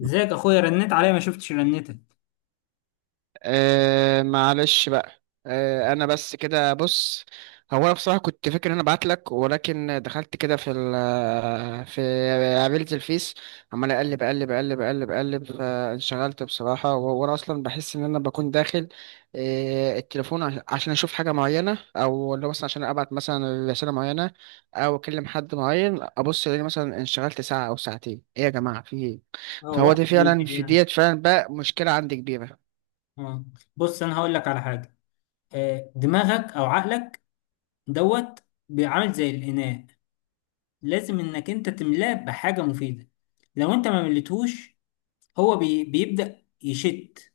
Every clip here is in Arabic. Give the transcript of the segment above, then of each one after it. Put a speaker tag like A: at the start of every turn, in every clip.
A: ازيك اخويا رنيت عليا ما شفتش رنتك.
B: آه معلش بقى. انا بس كده، بص. هو انا بصراحه كنت فاكر ان انا ابعت لك، ولكن دخلت كده في ال، في قابلت الفيس. عمال اقلب اقلب اقلب اقلب اقلب، فانشغلت بصراحه. وهو انا اصلا بحس ان انا بكون داخل التليفون عشان اشوف حاجه معينه، او اللي هو مثلا عشان ابعت مثلا رساله معينه، او اكلم حد معين. ابص الاقي مثلا انشغلت ساعه او ساعتين، ايه يا جماعه، في ايه؟
A: اه،
B: فهو ده
A: وقت
B: فعلا
A: بيضيع
B: في
A: يعني.
B: ديت فعلا بقى مشكله عندي كبيره.
A: اه، بص انا هقول لك على حاجه. دماغك او عقلك دوت بيعمل زي الاناء. لازم انك انت تملاه بحاجه مفيده. لو انت ما مليتهوش، هو بيبدا يشت.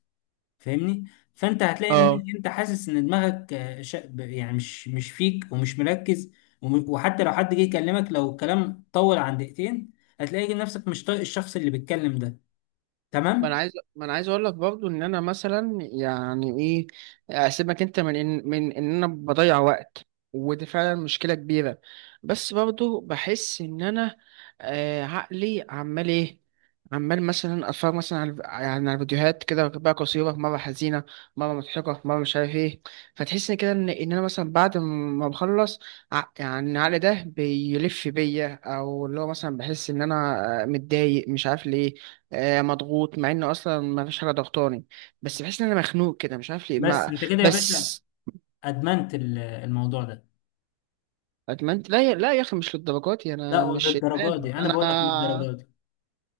A: فاهمني؟ فانت هتلاقي ان انت حاسس ان دماغك، يعني مش فيك ومش مركز. وحتى لو حد جه يكلمك، لو الكلام طول عن دقيقتين هتلاقي نفسك مش طايق الشخص اللي بيتكلم ده.
B: ما انا
A: تمام؟
B: عايز ما انا عايز اقول لك برضو ان انا مثلا، يعني ايه، اسيبك انت من ان انا بضيع وقت، ودي فعلا مشكله كبيره. بس برضو بحس ان انا، عقلي عمال ايه، عمال مثلا اتفرج مثلا على، يعني على فيديوهات كده بقى، قصيره، مره حزينه، مره مضحكه، مره مش عارف ايه. فتحس إن كده ان انا مثلا بعد ما بخلص، يعني العقل ده بيلف بيا، او اللي هو مثلا بحس ان انا متضايق مش عارف ليه، مضغوط، مع ان اصلا ما فيش حاجه ضغطاني. بس بحس ان انا مخنوق كده مش عارف ليه
A: بس
B: ما.
A: انت كده يا باشا
B: بس
A: ادمنت الموضوع ده.
B: ادمنت؟ لا، لا يا اخي، مش للدرجات دي،
A: لا
B: انا مش
A: للدرجه
B: ادمان.
A: دي، انا
B: انا
A: بقول لك للدرجه دي.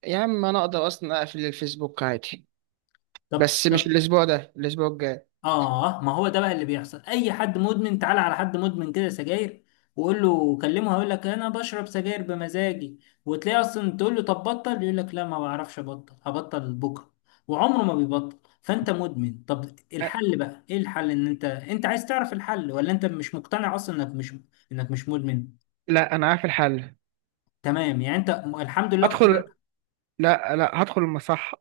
B: يا عم انا اقدر اصلا اقفل الفيسبوك عادي،
A: طب
B: بس مش
A: طب
B: الاسبوع ده، الاسبوع الجاي.
A: اه ما هو ده بقى اللي بيحصل. اي حد مدمن، تعال على حد مدمن كده سجاير وقول له كلمه هيقول لك انا بشرب سجاير بمزاجي. وتلاقي اصلا تقول له طب بطل يقول لك لا ما بعرفش ابطل، هبطل بكره، وعمره ما بيبطل. فانت مدمن. طب
B: أ-
A: الحل بقى ايه؟ الحل ان انت، انت عايز تعرف الحل ولا انت مش مقتنع اصلا انك مش، انك مش مدمن؟
B: لا انا عارف الحل.
A: تمام، يعني انت الحمد لله اقتنعت.
B: ادخل؟ لا لا، هدخل المصح.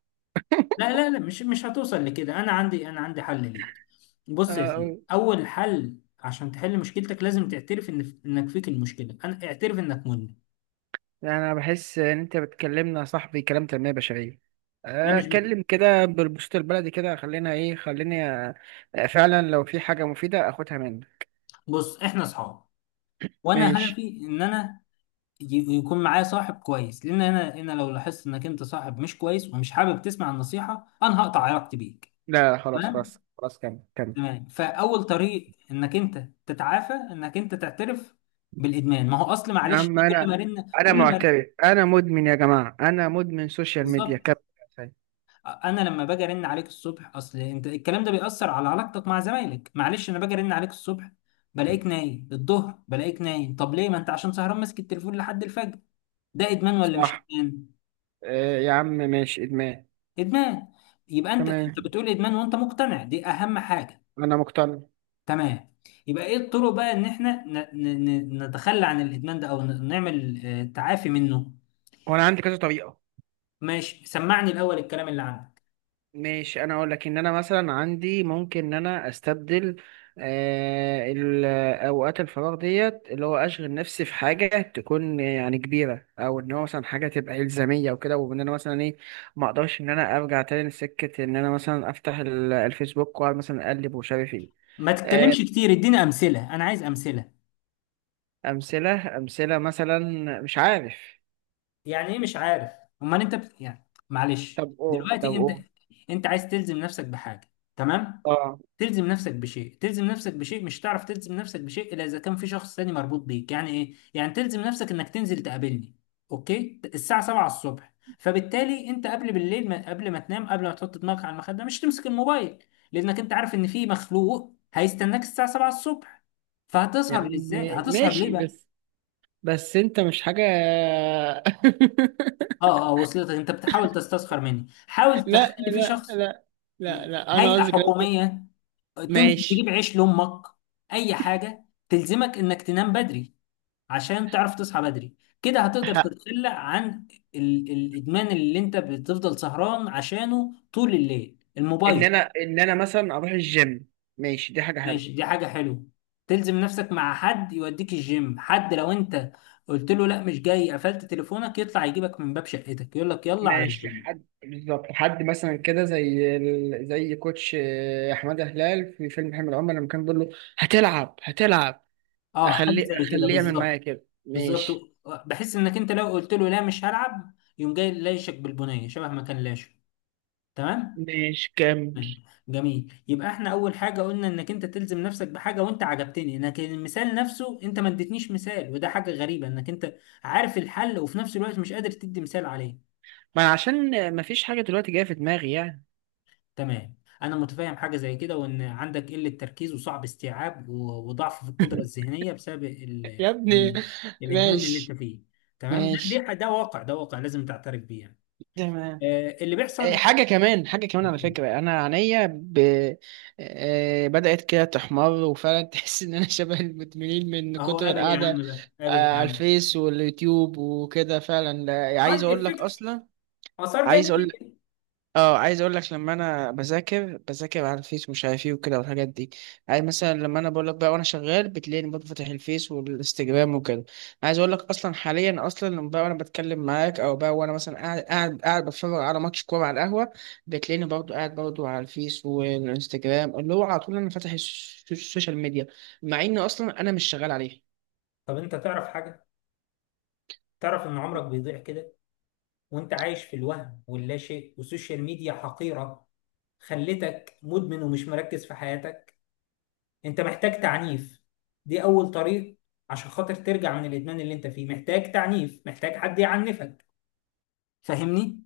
A: لا لا لا، مش هتوصل لكده. انا عندي حل ليك. بص يا سيدي،
B: أه،
A: اول حل عشان تحل مشكلتك لازم تعترف ان انك فيك المشكله. انا اعترف انك مدمن.
B: يعني انا بحس ان انت بتكلمنا يا صاحبي كلام تنمية بشرية.
A: لا مش بك.
B: اتكلم كده بالبسط البلدي كده، خلينا ايه خليني. فعلا لو في حاجة مفيدة اخدها منك.
A: بص احنا اصحاب، وانا
B: ماشي.
A: هدفي ان انا يكون معايا صاحب كويس. لان انا لو لاحظت انك انت صاحب مش كويس ومش حابب تسمع النصيحه انا هقطع علاقتي بيك.
B: لا خلاص خلاص
A: تمام.
B: خلاص، كمل كمل.
A: تمام، فاول طريق انك انت تتعافى انك انت تعترف بالادمان. ما هو اصل
B: يا
A: معلش،
B: عم
A: كل ما
B: انا
A: رن
B: انا
A: كل ما
B: معترف، انا مدمن يا جماعه، انا مدمن سوشيال ميديا،
A: بالظبط.
B: كمل.
A: انا لما باجي ارن عليك الصبح، اصل انت الكلام ده بيأثر على علاقتك مع زمايلك. معلش انا باجي ارن عليك الصبح بلاقيك نايم، الظهر بلاقيك نايم. طب ليه؟ ما انت عشان سهران ماسك التليفون لحد الفجر. ده ادمان ولا مش
B: صح.
A: ادمان؟
B: آه يا عم، ماشي ادمان.
A: ادمان. يبقى انت، انت
B: تمام،
A: بتقول ادمان وانت مقتنع، دي اهم حاجة.
B: انا مقتنع.
A: تمام. يبقى ايه الطرق بقى ان احنا ن... ن... نتخلى عن الادمان ده، او نعمل تعافي منه.
B: وانا عندي كذا طريقه.
A: ماشي، سمعني الاول الكلام اللي عندك.
B: ماشي، انا اقول لك ان انا مثلا عندي، ممكن ان انا استبدل آه، ال- اوقات الفراغ ديت، اللي هو اشغل نفسي في حاجه تكون يعني كبيره، او ان هو مثلا حاجه تبقى الزاميه وكده، وان انا مثلا ايه، ما اقدرش ان انا ارجع تاني لسكه ان انا مثلا افتح الفيسبوك واقعد مثلا اقلب ومش عارف ايه.
A: ما تتكلمش
B: آه،
A: كتير، اديني امثلة. انا عايز امثلة.
B: امثله، امثله مثلا، مش عارف.
A: يعني ايه مش عارف؟ امال انت بت... يعني معلش
B: طب طب
A: دلوقتي انت،
B: قول.
A: انت عايز تلزم نفسك بحاجه. تمام.
B: اه
A: تلزم نفسك بشيء، تلزم نفسك بشيء، مش تعرف تلزم نفسك بشيء الا اذا كان في شخص تاني مربوط بيك. يعني ايه؟ يعني تلزم نفسك انك تنزل تقابلني اوكي الساعه 7 الصبح. فبالتالي انت قبل بالليل ما... قبل ما تنام، قبل ما تحط دماغك على المخده مش تمسك الموبايل، لانك انت عارف ان في مخلوق هيستناك الساعه 7 الصبح. فهتسهر
B: يعني
A: ازاي؟ هتسهر
B: ماشي.
A: ليه؟
B: بس انت مش حاجه.
A: اه اه، وصلتك. انت بتحاول تستسخر مني. حاول
B: لا
A: تخلي في
B: لا
A: شخص،
B: لا لا لا، انا
A: هيئة
B: قصدي كلام.
A: حكومية، تنزل تجيب
B: ماشي،
A: عيش لأمك، أي حاجة تلزمك إنك تنام بدري عشان تعرف تصحى بدري. كده هتقدر
B: ه-
A: تتخلى عن الإدمان اللي أنت بتفضل سهران عشانه طول الليل
B: ان
A: الموبايل.
B: انا ان انا مثلا اروح الجيم. ماشي دي حاجه حلوه.
A: ماشي، دي حاجة حلوة. تلزم نفسك مع حد يوديك الجيم، حد لو أنت قلت له لا مش جاي قفلت تليفونك يطلع يجيبك من باب شقتك يقول لك يلا على
B: ماشي
A: الجيم.
B: حد بالظبط، حد مثلا كده زي زي كوتش احمد هلال في فيلم حمل عمر لما كان بيقول له هتلعب هتلعب.
A: اه، حاجة
B: اخليه
A: زي كده
B: اخليه يعمل معايا
A: بالظبط.
B: كده،
A: بالظبط.
B: ماشي.
A: بحس انك انت لو قلت له لا مش هلعب يقوم جاي لايشك بالبنيه شبه ما كان لاشك. تمام.
B: ماشي كمل.
A: جميل. يبقى احنا اول حاجه قلنا انك انت تلزم نفسك بحاجه، وانت عجبتني، لكن المثال نفسه انت ما اديتنيش مثال. وده حاجه غريبه انك انت عارف الحل وفي نفس الوقت مش قادر تدي مثال عليه.
B: ما أنا عشان ما فيش حاجه دلوقتي جايه في دماغي يعني.
A: تمام، انا متفاهم. حاجه زي كده، وان عندك قله تركيز وصعب استيعاب وضعف في القدره الذهنيه بسبب ال...
B: يا ابني.
A: ال... الادمان اللي انت
B: ماشي،
A: فيه. تمام، ده
B: ماشي
A: ده ده واقع، ده واقع، لازم تعترف بيه يعني.
B: تمام.
A: اللي بيحصل.
B: حاجة كمان، حاجة كمان على فكرة، أنا عينيا بدأت كده تحمر، وفعلا تحس إن أنا شبه المدمنين من
A: اهو
B: كتر
A: قابل يا
B: القعدة
A: عم بقى، قابل يا
B: على
A: عم.
B: الفيس واليوتيوب وكده. فعلا لا، عايز
A: سايد
B: أقول لك
A: افكتس،
B: أصلا،
A: اثار
B: عايز أقول
A: جانبيه.
B: اه عايز اقول لك لما انا بذاكر، على الفيس ومش عارف ايه وكده والحاجات دي. عايز مثلا لما انا بقول لك بقى، وانا شغال بتلاقيني برضه فاتح الفيس والانستجرام وكده. عايز اقول لك اصلا حاليا، اصلا لما بقى وانا بتكلم معاك، او بقى وانا مثلا قاعد، بتفرج على ماتش كوره على القهوه، بتلاقيني برضه قاعد برضه على الفيس والانستجرام، اللي هو على طول انا فاتح السوشيال ميديا، مع ان اصلا انا مش شغال عليها.
A: طب انت تعرف حاجه؟ تعرف ان عمرك بيضيع كده وانت عايش في الوهم واللا شيء؟ والسوشيال ميديا حقيره، خلتك مدمن ومش مركز في حياتك. انت محتاج تعنيف، دي اول طريق. عشان خاطر ترجع من الادمان اللي انت فيه محتاج تعنيف، محتاج حد يعنفك. فاهمني؟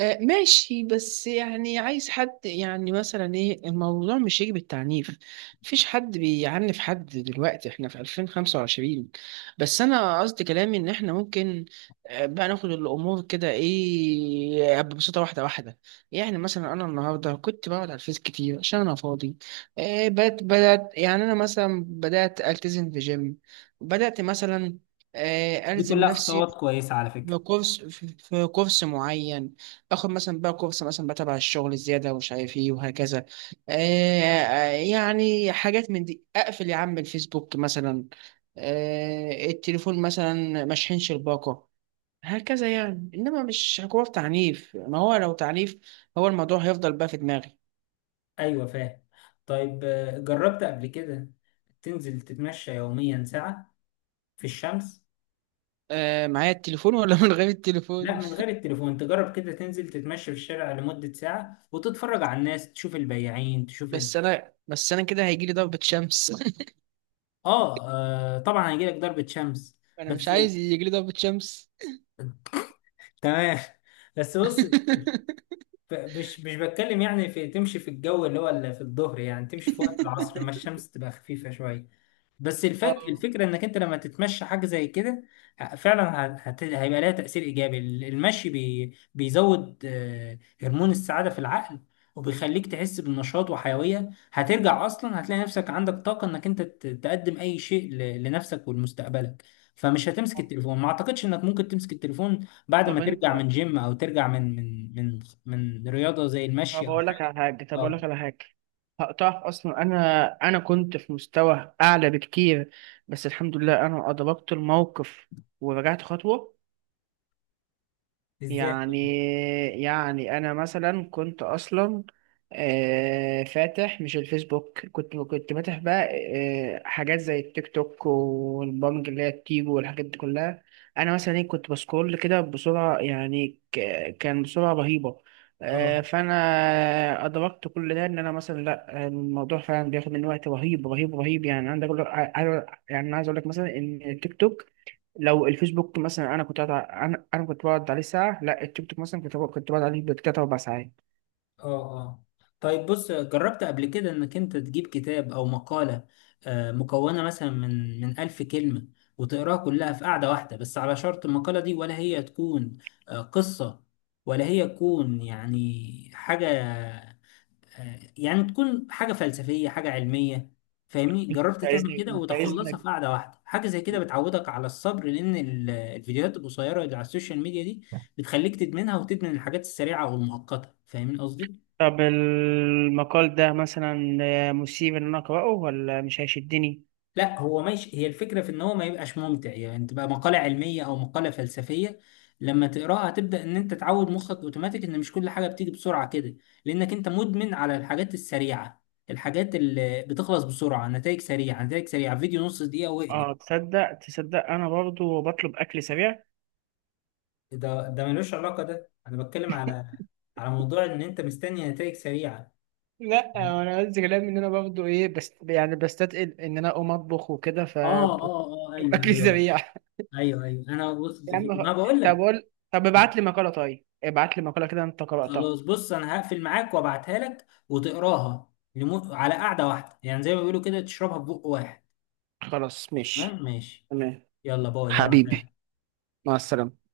B: ماشي، بس يعني عايز حد يعني مثلا ايه، الموضوع مش يجي بالتعنيف. مفيش حد بيعنف حد دلوقتي، احنا في 2025. بس انا قصدي كلامي ان احنا ممكن بقى ناخد الامور كده ايه آه، ببساطه، واحده واحده. يعني مثلا انا النهارده كنت بقعد على الفيس كتير عشان انا فاضي. بدات، يعني انا مثلا بدات التزم في جيم، بدات مثلا
A: دي
B: الزم
A: كلها
B: نفسي
A: خطوات كويسه على فكره.
B: في كورس، في كورس معين، باخد مثلا بقى كورس مثلا بقى تبع الشغل الزيادة ومش عارف ايه، وهكذا. يعني حاجات من دي، اقفل يا عم الفيسبوك مثلا، التليفون مثلا مشحنش الباقة، هكذا يعني. انما مش حكومة تعنيف، ما هو لو تعنيف هو الموضوع هيفضل بقى في دماغي.
A: ايوه فاهم. طيب جربت قبل كده تنزل تتمشى يوميا ساعة في الشمس؟
B: آه، معايا التليفون ولا من غير
A: لا
B: التليفون؟
A: من غير التليفون. تجرب كده تنزل تتمشى في الشارع لمدة ساعة وتتفرج على الناس، تشوف البياعين، تشوف ال...
B: بس انا كده هيجيلي ضربة شمس.
A: آه. اه طبعا هيجيلك ضربة شمس،
B: انا مش
A: بس
B: عايز يجيلي ضربة شمس.
A: تمام. بس بص، مش بتكلم يعني في تمشي في الجو اللي هو اللي في الظهر، يعني تمشي في وقت العصر لما الشمس تبقى خفيفة شوية. بس الفك...
B: اه.
A: الفكرة انك انت لما تتمشى حاجة زي كده فعلا هت... هيبقى لها تأثير ايجابي. المشي بي... بيزود هرمون السعادة في العقل، وبيخليك تحس بالنشاط وحيوية. هترجع اصلا هتلاقي نفسك عندك طاقة انك انت تقدم اي شيء ل... لنفسك ولمستقبلك. فمش هتمسك التليفون. ما اعتقدش انك ممكن تمسك التليفون بعد ما
B: طب
A: ترجع من
B: انت
A: جيم او ترجع من من من رياضة زي المشي او حاجة.
B: طب اقول
A: اه،
B: لك على حاجه، هقطعك اصلا. انا كنت في مستوى اعلى بكتير، بس الحمد لله انا ادركت الموقف ورجعت خطوه.
A: ازاي؟
B: يعني، انا مثلا كنت اصلا فاتح مش الفيسبوك، كنت فاتح بقى حاجات زي التيك توك والبرامج اللي هي التيجو والحاجات دي كلها. انا مثلا ايه كنت بسكرول كده بسرعه، يعني كان بسرعه رهيبه.
A: اه
B: فانا ادركت كل ده، ان انا مثلا لا الموضوع فعلا بياخد من وقت رهيب رهيب رهيب يعني. عندك يعني عايز اقول لك مثلا ان التيك توك لو الفيسبوك مثلا، انا كنت قاعد انا كنت بقعد عليه ساعه. لا التيك توك مثلا كنت بقعد عليه بالتلات اربع ساعات.
A: اه اه. طيب بص، جربت قبل كده انك انت تجيب كتاب او مقالة مكونة مثلا من ألف كلمة وتقراها كلها في قعدة واحدة؟ بس على شرط المقالة دي، ولا هي تكون قصة، ولا هي تكون يعني حاجة، يعني تكون حاجة فلسفية، حاجة علمية. فاهمني؟ جربت تعمل
B: عايزني
A: كده
B: انت،
A: وتخلصها
B: عايزنك.
A: في قعدة واحدة؟ حاجة زي كده بتعودك على الصبر، لأن الفيديوهات القصيرة اللي على السوشيال ميديا دي بتخليك تدمنها وتدمن الحاجات السريعة والمؤقتة. فاهمين قصدي؟
B: طب المقال ده مثلا مثير ان انا اقراه ولا مش هيشدني؟
A: لا هو ماشي، هي الفكرة في ان هو ما يبقاش ممتع، يعني تبقى مقالة علمية او مقالة فلسفية. لما تقراها تبدأ ان انت تعود مخك اوتوماتيك ان مش كل حاجة بتيجي بسرعة كده، لانك انت مدمن على الحاجات السريعة، الحاجات اللي بتخلص بسرعة، نتائج سريعة، نتائج سريعة، فيديو نص دقيقة واقلب.
B: اه تصدق تصدق انا برضو بطلب اكل سريع.
A: ده ملوش علاقة، ده انا بتكلم على، على موضوع ان انت مستني نتائج سريعة.
B: لا انا قصدي كلام ان انا برضو ايه، بس يعني بستثقل ان انا اقوم اطبخ وكده، ف
A: اه اه اه.
B: بطلب
A: ايوه
B: اكل
A: ايوه
B: سريع.
A: ايوه ايوه انا وصلت
B: يا عم
A: ما بقول
B: طب
A: لك.
B: قول، طب ابعت لي مقاله، طيب ابعت لي مقاله كده انت قراتها.
A: خلاص بص، انا هقفل معاك وابعتها لك وتقراها لمو... على قعدة واحدة، يعني زي ما بيقولوا كده تشربها في بق واحد.
B: خلاص ماشي.
A: تمام، ماشي.
B: تمام.
A: يلا باي، هبعتها
B: حبيبي،
A: لك.
B: مع السلامة.